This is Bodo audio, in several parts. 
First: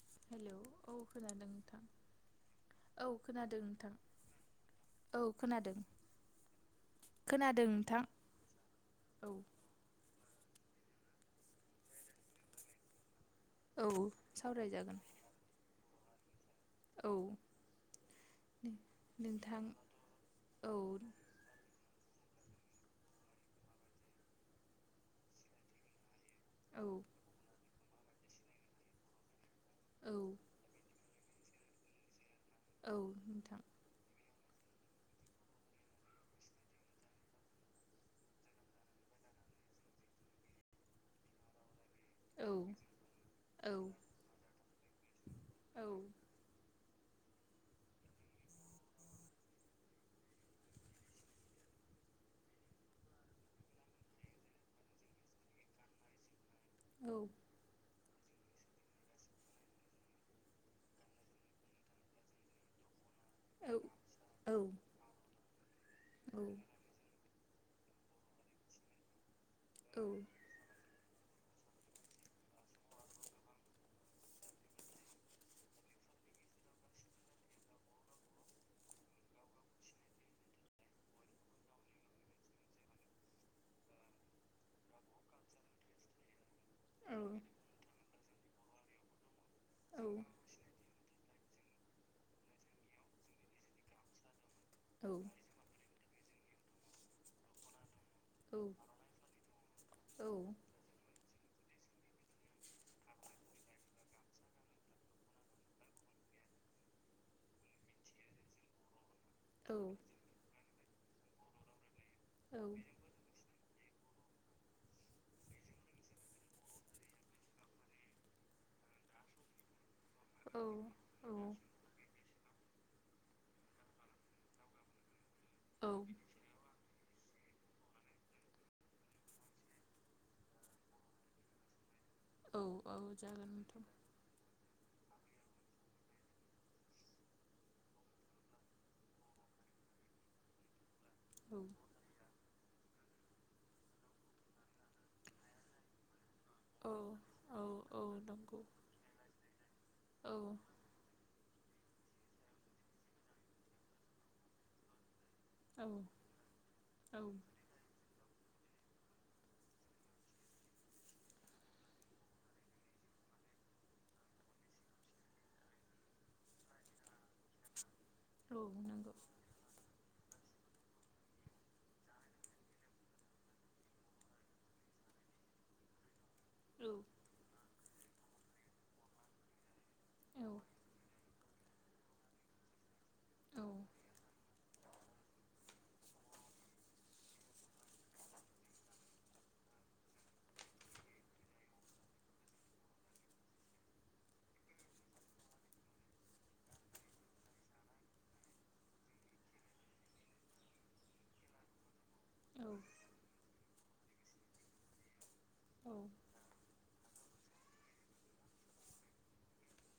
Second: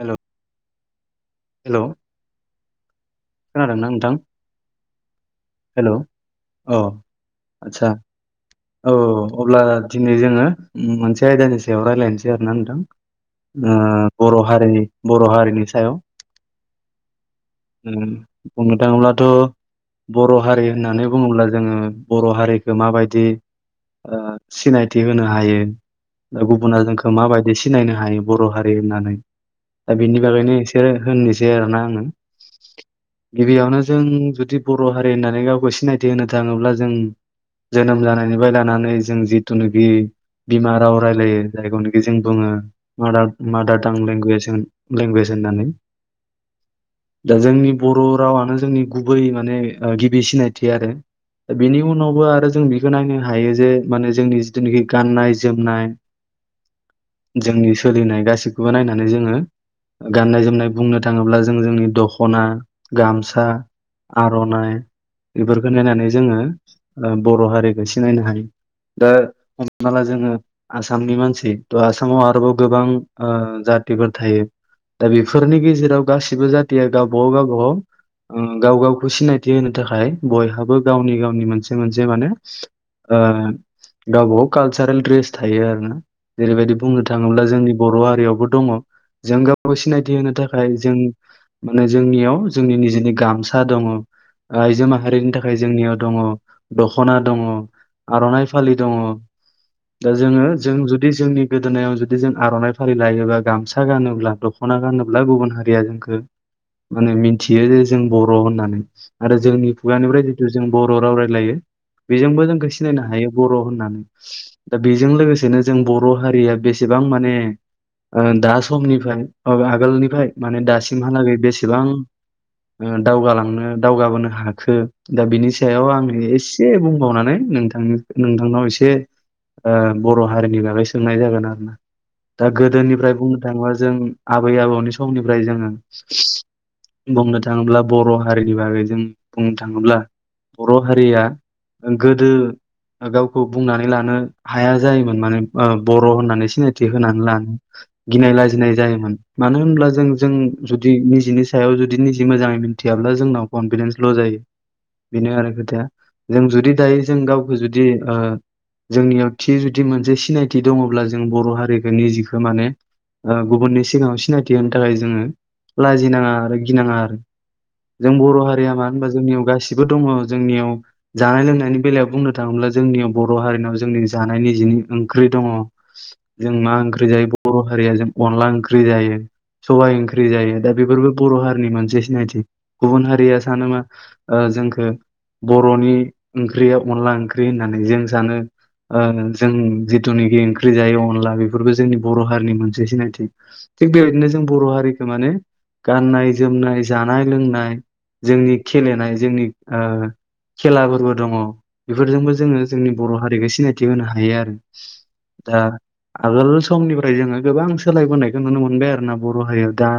हेलौ हेलौ औ खोनादों नोंथां औ खोनादों नोंथां औ खोनादों हेल' औ खोनादों आदसा नोंथां औ औ अब्ला दिनै जोङो मोनसे आयदानि सायाव रायलायनोसै आरो ना नोंथां। ओ औ बर' हारिनि सावरायजागोन बर' हारिनि सायाव औ उ बुंनो थाङोब्लाथ' नोंथां बर' हारि औ होननानै बुङोब्ला जोङो बर' हारिखो माबायदि ओ सिनायथि होनो हायो गुबुना औ जोंखौ माबायदि सि सिनायनो हायो बर' हारि होननानै दा बिनि औ बागैनो एसे होननोसै आरो ना आङो औ नोंथां गिबिआवनो जों जुदि बर' हारि होननानै गावखौ सिनायथि होनो थाङोब्ला जों जोनोम जानायनि बिबाय लानानै जों जिथुनाखि बिमा राव रायलायो जायखौनोखि जों बुङो औ माडार औ माडार थां लेंगुवेज लेंगुवेज होननानै। औ दा जोंनि बर रावानो जोंनि गुबै माने ओ गिबि सिनायथि आरो बेनि उनावबो आरो जों बेखो नायनो हायो जे माने जोंनि जिथुनोखि गाननाय जोमनाय। औ जोंनि सोलिनाय गाैसिखौबो नायनानै जोङो गान्नाय जोमनाय बुंनो थाङोब्ला जों जोंनि दखना गामसा आ आरनाइ बेफोरखौ नायनानै जोङो ओ बर' हारिखौ सिनायनो हायो दा हमनाला जोङो आसामनि मानसि थ आसामाव आरोबाव गोबां ओ जातिफोर थायो। दा बेफोरनि गेजेराव गासिबो जातिया गावबागाव गावबागाव उम गाव गावखौ सिनायथि होनो थाखाय बयहाबो गावनि गावनि मोनसे मोनसे माने ओ गावबा गाव कालसारेल ड्रेस थायो आरो ना जेरैबायदि बुंनो औ थाङोब्ला जोंनि बर' हारियावबो दङ जों गावखौ सिनायथि होनो था [unintelligible] जों माने जोंनियाव जोंनि निजेनि गामसा दङ आइजो माहारिनि थाख ओइ जोंनियाव दङ दखना दङ आरनाइ फालि दङ दा जोङो जों जुदि जोंनि गोदोनायाव जुदि जों आरनाइ फारि लायोबा गामसा गानोब्ला दख खना गानोब्ला गुबुन हारिया जोंखो माने मिथियो जे जों बर' होननानै। आरो जोंनि खुगानिफ्राय जिथु जों बर' राव रायलायो बेजोंबो जोंखो हायो बर' होननानै दा बेजों लोगोसेनो जों बर' हारिया बेसेबां माने ओ दा समनिफ्राय आगोलनिफ्राय माने दासिमहालागै बेसेबां दावगालांनो दावगाबोनो हाखो दा बिनि सायाव आङो एसे बुंबावनानै नोंथां नोंथांनाव एसे ओ बर' हारिनि बागै सोंनाय जागोन आरो ना दा औ औ गोदोनिफ्राय बुंनो जागोन थाङोबा नोंथां जों आबै आबौनि समनिफ्राय जोङो बुंनो थाङोब्ला बर' हारिनि बागै जों बुंनो थाङोब्ला बर' हारिया औ ओ गोदो ओ गावखौ बुंनानै लानो हाया जायोमोन माने ओ बर' होननानै सिनाय थि होनानै लानो औ औ औ गिनाय नंगौ लाजिनाय जायोमोन मानो होनब्ला जों जों औ जु दि निजिनि सायाव जुदि निजि मोजाङै मिथियाब्ला जोंनाव कनफिदेन्स ल' जायो बेनो आरो खोथाया औ जों जुदि दायो जों औ गावखौ जुदि ओ जोंनियाव थि जुदि मोनसे सिनायथि दङब्ला जों बर' हारिखो निजिखो माने ओ गुबुननि सिगाङाव सिनायथि होनो थाखाय जोङो लाजिनाङा आरो गिनाङा आरो जों बर' औ हारिया मानो होनबा नंगौ जोंनियाव गासिबो दङ जोंनियाव जानाय लोंनायनि बेलायाव बुंनो थाङोब्ला जोंनियाव बर' हारिनाव जोंनि जानाय निजेनि ओंख्रि दङ। जों मा औ ओंख्रि जायो बर' हारिया जों अनला ओंख्रि जायो। सबाय ओंख्रि औ जायो दा बेफोरबो बर' हारिनि मोनसे सिनायथि। गुबुन हारिया औ सानो मा ओ जोंखो बर'नि ओंख्रिया अनला ओं ख्रि होननानै जों सानो ओ जों जिथुनाखि ओंख्रि जायो अनला बेफोरबो जोंनि बर' हारिनि मोनसे सिनायथि। थिग बेबायदिनो जों बर' हारिखो माने गाननाय जोमनाय जानाय लोंनाय जोंनि खेलेनाय जोंनि ओ खेलाफोरबो दङ। फोरजोंबो जोङो औ जोंनि बर' हारिखो सिनायथि होनो हायो आरो दा आगोल समनिफ्राय जोङो गोबां सोलायबोनायखौ नुनो मोनबाय आरोोना बर' हारियाव दा।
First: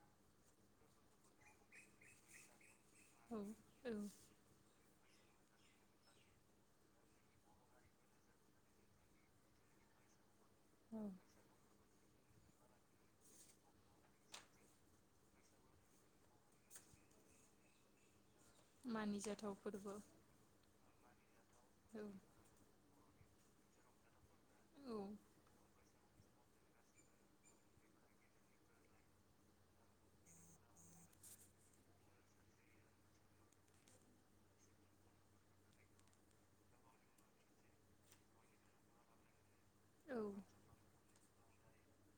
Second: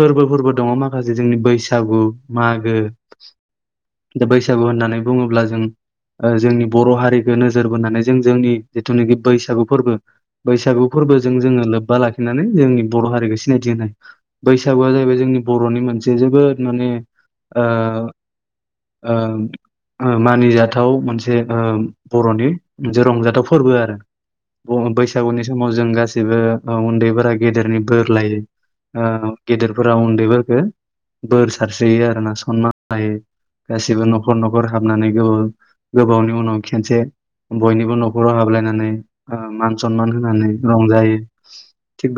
फोरबोफोरबो दङ माखासे जोंनि बैसागु मागो। औ औ। दा बैसागु होननानै बुङोब्ला जों। जोंनि बर' हारिखौ नोजोर बोनानै जों जोंनि जिथुनाखि बैसागु फोरबो। बैसागु औ फोरबोजों जोङो लाखिनानै जोंनि बर' हारिखौ होनाय। बैसागुआ जाहैबाय जोंनि बर'नि मोनसे जोबोद माने ओ। मानिजाथाव फोरबो औ मानिजाथाव मोनसे औ बर'नि। रंजाथाव फोरबो आरो औ बैसागुनि समाव जों गासैबो। गेबो उन्दैफोरा गेदेरनि बोर लायो गेदेरफोरा उन्दैफोरखौ। बोर सारस्रियो ना गासिबो न'खर न'खर हाबनानै गो गोबावनि उनाव खेनसे। बयनिबो न'खराव हाबलायनानै मान सनमान होनानै रंजायो।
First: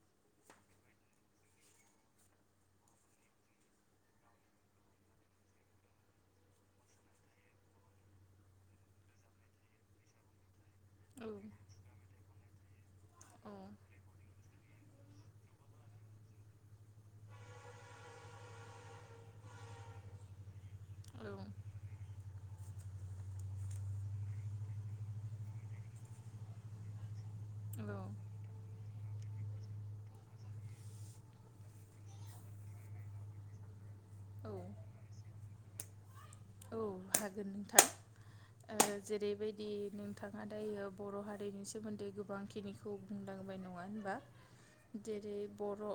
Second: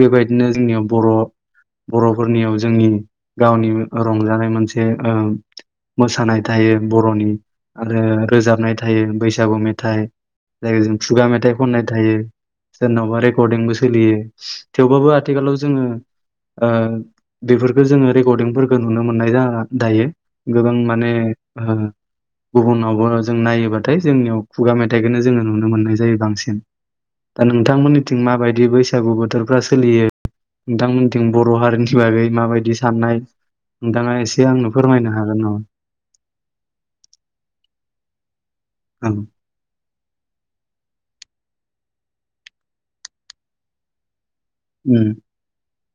बेबायदिनो बर' बर'फोरनियाव जोंनि रंजानाय मोनसे ओ। मोसानाय थायो बर'नि आरो। रोजाबनाय बैसागु मेथाइ जाय ज औ खुगा मेथाइ खननाय थायो। सोरनावबा थेवबाबो आथिखालाव जोङो ओ। बेफोरखौ जोङो रेकर्डिंफोरखौ नुनो मोननाय दायो गोबां माने ओ। गुबुनावबो जों नायोबाथाय जोंनियाव खुगा मेथाइखौनो जोङो नुनो मोननाय जायो बांसिन। दा नोंथांमोननिथिं माबायदि बैसागु बोथोरफ्रा सोलियो। नोंथांमोनथिं बर' हारिनि बागै माबायदि साननाय। नोंथाङा एसे औ आंनो फोरमायनो हागोन नामा। हागोन नोंथां औ जेरैबायदि नों। थाङा दायो बर' हारिनि सोमोन्दै गोबांखिनिखौ बुंलांबाय नङा होनबा। उम जेरै बर'।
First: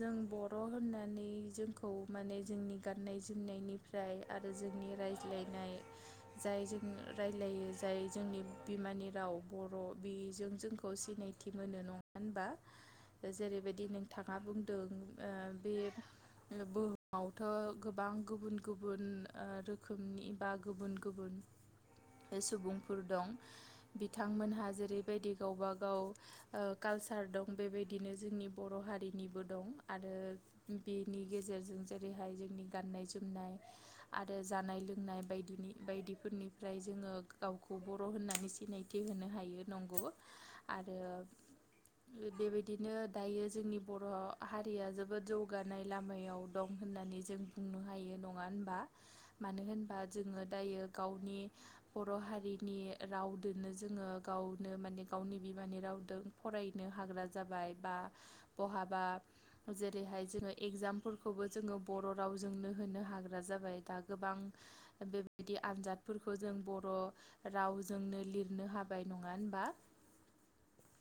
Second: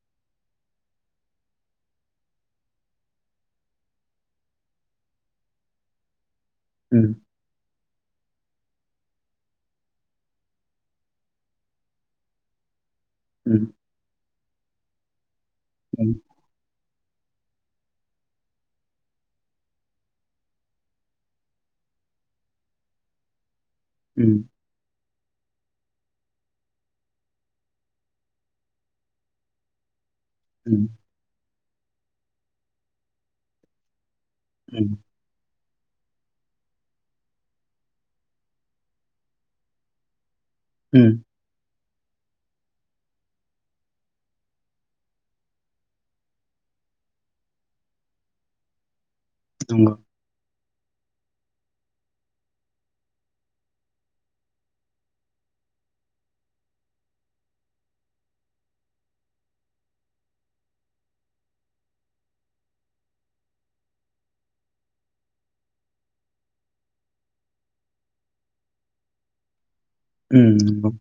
जों बर' होननानै जोंखौ माने जोंनि गाननाय जोमनायनि ओमफ्राय आरो जोंनि रायज्लायनाय जाय जों। उम रलायो जाय जोंनि बिमानि राव बर' बिजों जोंखौ सिनायथि मोनो नङा होनबा। [inaudible] जेरैबायदि नोंथाङा बुंदों बे बुहुमावथ' गोबां गुबुन गुबुन रोखोम रोखोमनि बा गुबुन गुबुन सुबुंफोर दं। उम बिथांमोनहा जेरैबायदि गावबाागाव। ओ कालसार दं बेबायदिनो जोंनि बर' हारिनिबो दं आरो। उम बेनि गेजेरजों जेरैहाय जोंनि गाननाय जोमनाय आरो। जानाय उम लोंनाय बायदिनि बायदिफोरनिफ्राय जोङो गावखौ बर' होननानै सिनायथि होनो हायो नंगौ। आरो। उम बेबायदिनो दायो जोंनि बर' हारिया जोबोद जौगानाय लामायाव दं होननानै जों बुंनो हायो नङा होनबा मानो नंगौ होनबा जोङो दायो गावनि बर' हारिनि रावदोनो जोङो गावनो माने गावनि बिमानि रावजों फरायनो हाग्रा जाबाय बा बहाबा जेरैहाय जोङो एगजामफोरखौबो जोङो बर' रावजोंनो होनो हाग्रा जाबाय दा गोबां बेबायदि आनजादफोरखौ जों बर' रावजोंनो लिरनो हाबाय नङा होनबा उम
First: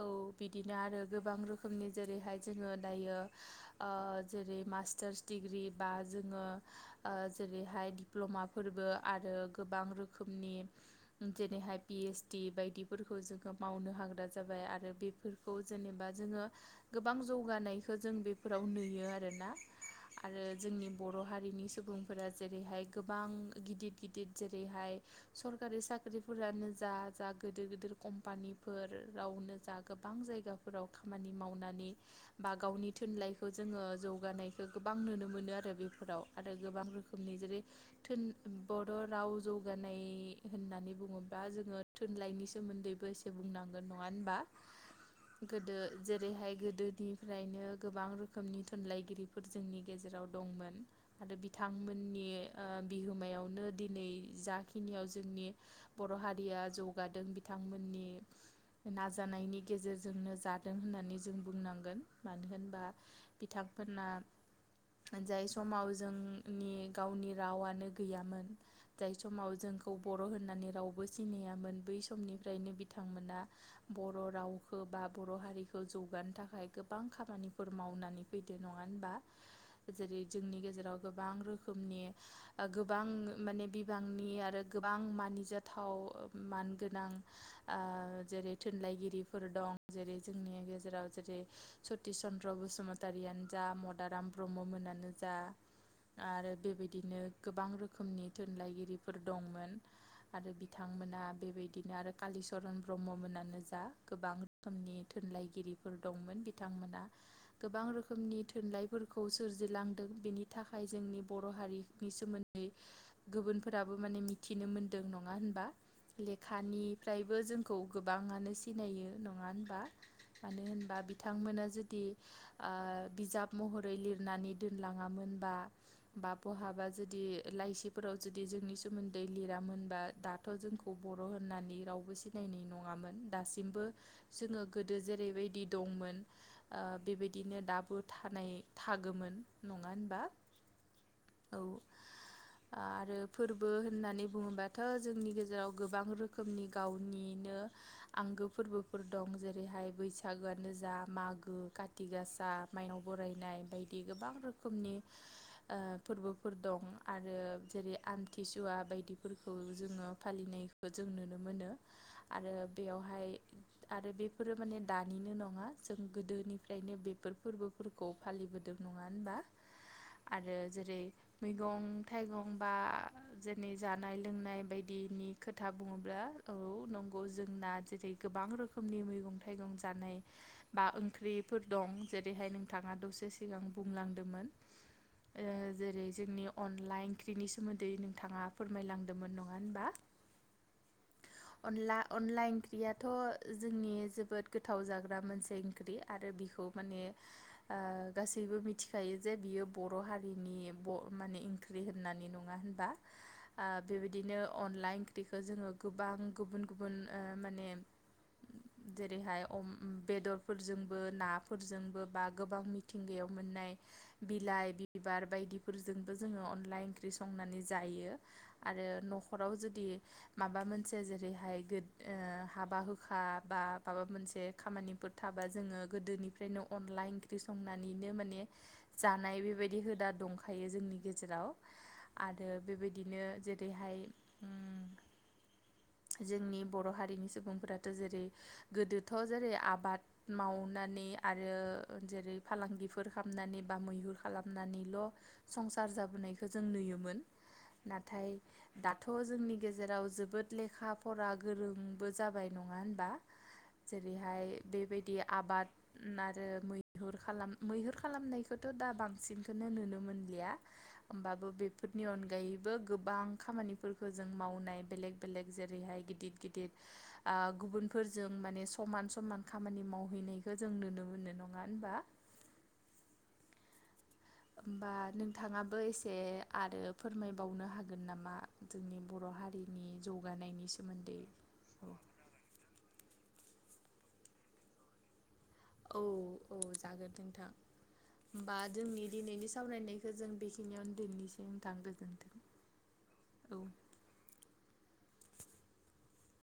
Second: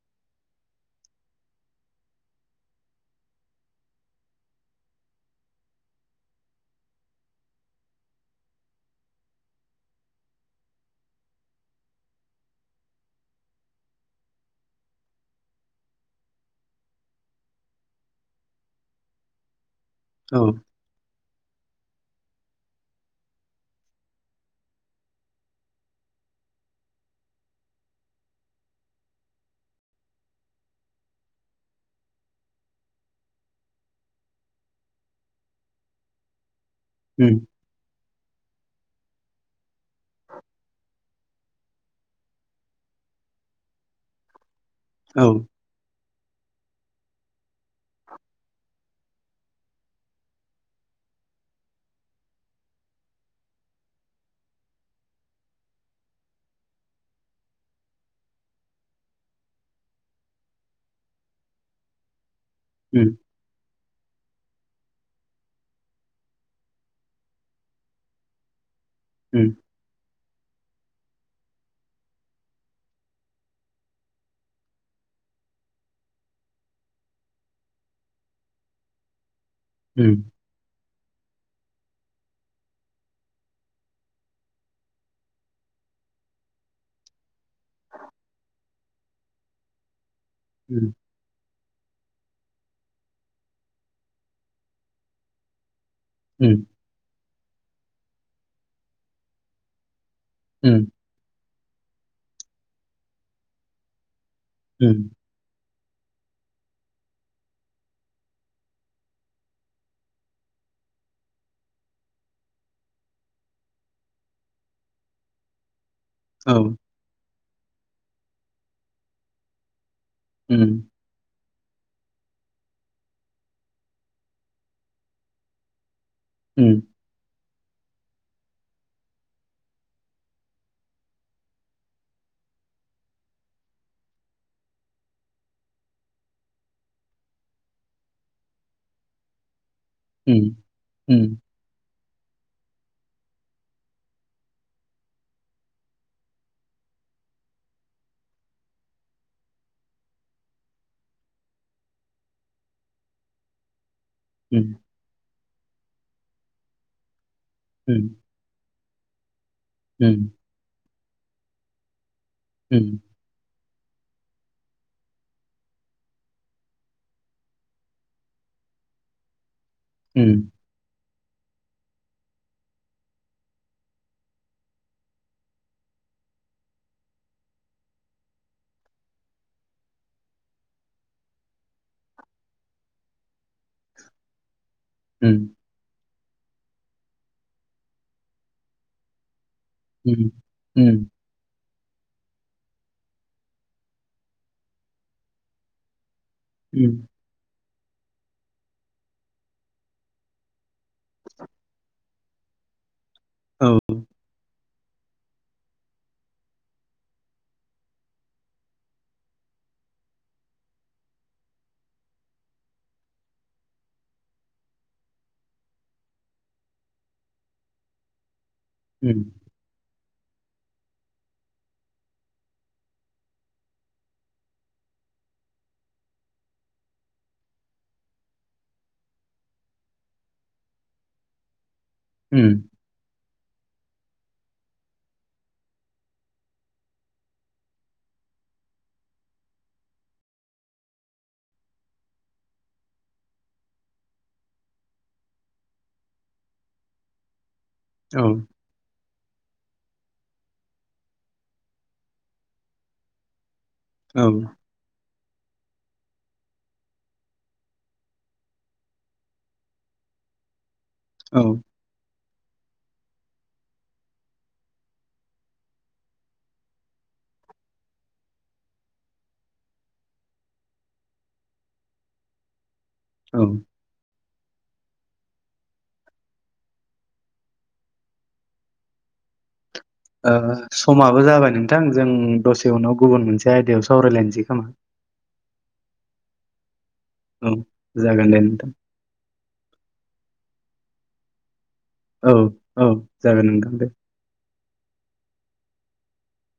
औ बिदिनो आरो गोबां रोखोमनि जेरैहाय जोङो दायो ओ जेरै मास्टार्स डिग्रि बा जोङो ओ जेरैहाय दिप्ल'माफोरबो आरो गोबां रोखोमनि जेरैहाय पि एइस डि बायदिफोरखौ जोङो मावनो हाग्रा जाबाय आरो बेफोर खौ जेनेबा जोङो गोबां जौगानायखौ जों बेफोराव नुयो आरोना औ आरो जोंनि बर' हारिनि सुबुं फोरा जेरैहाय गोबां गिदिर गिदिर जेरैहाय सरकारि साख्रिफोरानो जा जा गिदिर गिदिर कम्पानिफोरावनो जा गोबां जायगा फोराव खामानि मावनानै बा गावनि थुनलाइखौ जोङो जौगानायखौ गोबां नुनो मोनो आरो बेफोराव आरो गो बांरो खोमनि उम जेरै बर' राव जौगानाय होननानै बुङोबा जोङो थुनलाइनि सोमोन्दैबो बुंनांगोन नङा होनबा? औ गोदो जेरैहाय गोदोनिफ्रायनो गोबां रोखोमनि थुनलाइगिरिफोर जोंनि गेजेराव दंमोन आरो बिथांमोन नि बिहोमायावनो दिनै जाखिनियाव जोंनि बर' हारिया जौगादों बिथांमोननि नाजानायनि गेजेरजोंनो जादों होननानै जों बुंनांगोन [unintelligible] बा उम बिथांमोनना जाय समाव जोंनि गावनि रावानो गैयामोन जाय उम समाव जों खौ बर' होननानै रावबो सिनायामोन बै समनिफ्रायनो बिथांमोना बर' रावखौ बा बर' हारिखौ जौगानो थाखाय गोबां खामानिफोर मावनानै बिदि नङा होनबा [inaudible] जेरै जोंनि गेजेराव गोबां रोखोमनि गोबां माने बिबांनि आरो गोबां मानिजाथाव मानगोनां ओ जेरै थुनलाइगिरिफोर दं जेरै जोंनि उम गेजेराव जेरै सतिस चन्द्र बसुमतारियानो जा मदाराम ब्रह्म मोनानो जा आरो उम बेबायदिनो गोबां रोखोमनि थुनलाइगिरिफोर दंमोन आरो उम बिथांमोना बेबायदिनो आरो कालिचरन ब्रह्म मोनानो जा गोबां [unintelligible] उम थुनलाइगिरि फोर दंमोन बिथांमोना गोबां रोखोमनि थुनलाइफोरखौ सोरजिलांदों बेनि थाख खाय जोंनि बर' हारिनि सोमोन्दै गुबुनफोराबो माने मिथिनो मोनदों नङा होनबा? औ लेखानिफ्रायबो जोंखौ गोबां आनो सिनायो नङा होनबा मानो उम होनबा बि थांमोना जुदि ओ बिजाब महरै लिरनानै दोनलाङामोनबा बा उम बहाबा जुदि लाइसिफोराव जुदि जोंनि सोमोन्दै लिरामोनबा दाथ' जोंखौ बर' होननानै रावबो सि नायनाय नङामोन दासिमबो जोङो गोदो जेरैबायदि दंमोन ओ बेबायदिनो दाबो थानाय थागोन नङा होनबा उम उम औ आरो फोरबो होन्नानै बुङोबाथ' जोंनि गेजेराव गोबां रोखोम [unintelligible] गावनिनो आंगो फोरबोफोर दं जेरैहाय बैसागोआनो जा मागो खाथिगासा माइनाव बरायनाय बायदि गोबां उम रोखोमनि फोरबोफोर दं आरो जेरै उम आमथिसुवा बायदि फोरखौ जोङो उम फालिनायखौ जों नुनो मोनो आरो उम बेयावहाय आरो बेफोरो माने दानिनो नङा जों गोदोनिफ्रायनो बेफोर फोरबो फोरखौ फालिबोदों नङा होनबा? उम आरो जेरै मैगं थाइगं बा जोंनि जानाय लोंनाय बायदिनि खोथा बुङोब्ला औ नंगौ जोंना जेरै गोबां रोखोमनि मैगं थाइगं जानाय बा ओंख्रिफोर दं जेरैहाय नोंथाङा दसे सिगां बुंलांदोंमोन। जेरै जोंनि अनला ओंख्रिनि सोमोन्दै नोंथाङा फोरमायलांदोंमोन नङा होनबा? उम। अनला अनला ओंख्रियाथ' जोंनि जोबोद गोथाव जाग्रा मोनसे ओंख्रि आरो बे उम माने गासैबो मिथिखायो जे बियो बर' हारि माने ओंख्रि होन्नानै नङा होनबा? औ बेबायदिनो अनला अनला ओंख्रिखो जोङो गोबां गुबुन गुबुन माने [inaudible] जेरैहाय बेदरफोरजोंबो नाफोरजोंबो बा गोबां मिथिंगायाव मोननाय बिलाइ बिबार बायदिफोरजोंबो जोङो अनला ओंख्रि संनानै जायो। आरो उम न'खराव जुदि माबा मोनसे जेरैहाय हाबा हुखा बा माबा मोनसे खामानिफोर थाबा जोङो गोदोनिफ्रायनो अनला ओंख्रि संनानैनो माने जानाय बेबायदि हुदा दंखायो जोंनि गेजेराव आरो उम बेबायदिनो जेरैहाय जोंनि बर'हारिनि सुबुंफोराथ जेरै गोदोथ' जेरै आबाद मावनानै आरो जेरै फालांगिफोर खालामनानै बा मैहुर खालाम [unintelligible] नानैल' संसार जाबोनायखौ जों नुयोमोन औ नाथाय दाथ' जोंनि गेजेराव जोबोद लेखा फरा गोरोंबो जाबाय नङा होनबा? [inaudible] जेरैहाय बेबायदि आबाद आरो [unintelligible] मैहुर खालामनायखौथ' दा बां बांसिनखौनो नुनो मोनलिया औ होमबाबो बे फोरनि अनगायैबो गोबां खामानिफोरखौ जों मावनाय बेलेक- बेलेक जेरैहाय गिदिर - गिदिर गुबुनफोरजों माने समान - समान खामानि मावहैनायखौ जों नुनो मोनो नङा होनबा? औ। होमबा नोंथाङाबो एसे आरो फोरमायबावनो हागोन नामा? जोंनि बर' हारिनि जौगानायनि समाबो सोमोन्दै जाबाय नोंथां जों दसे उनाव गुबुन मोनसे आयदायाव सावरायलायनोसै खोमा। औ औ जागोन नोंथां, औ जागोन दे होमबा नोंथां जोंनि दिनैनि सावरायनाय जों बेखिनियावनो दिनैसिम थांगोन औ औ जागोन नोंथां दे।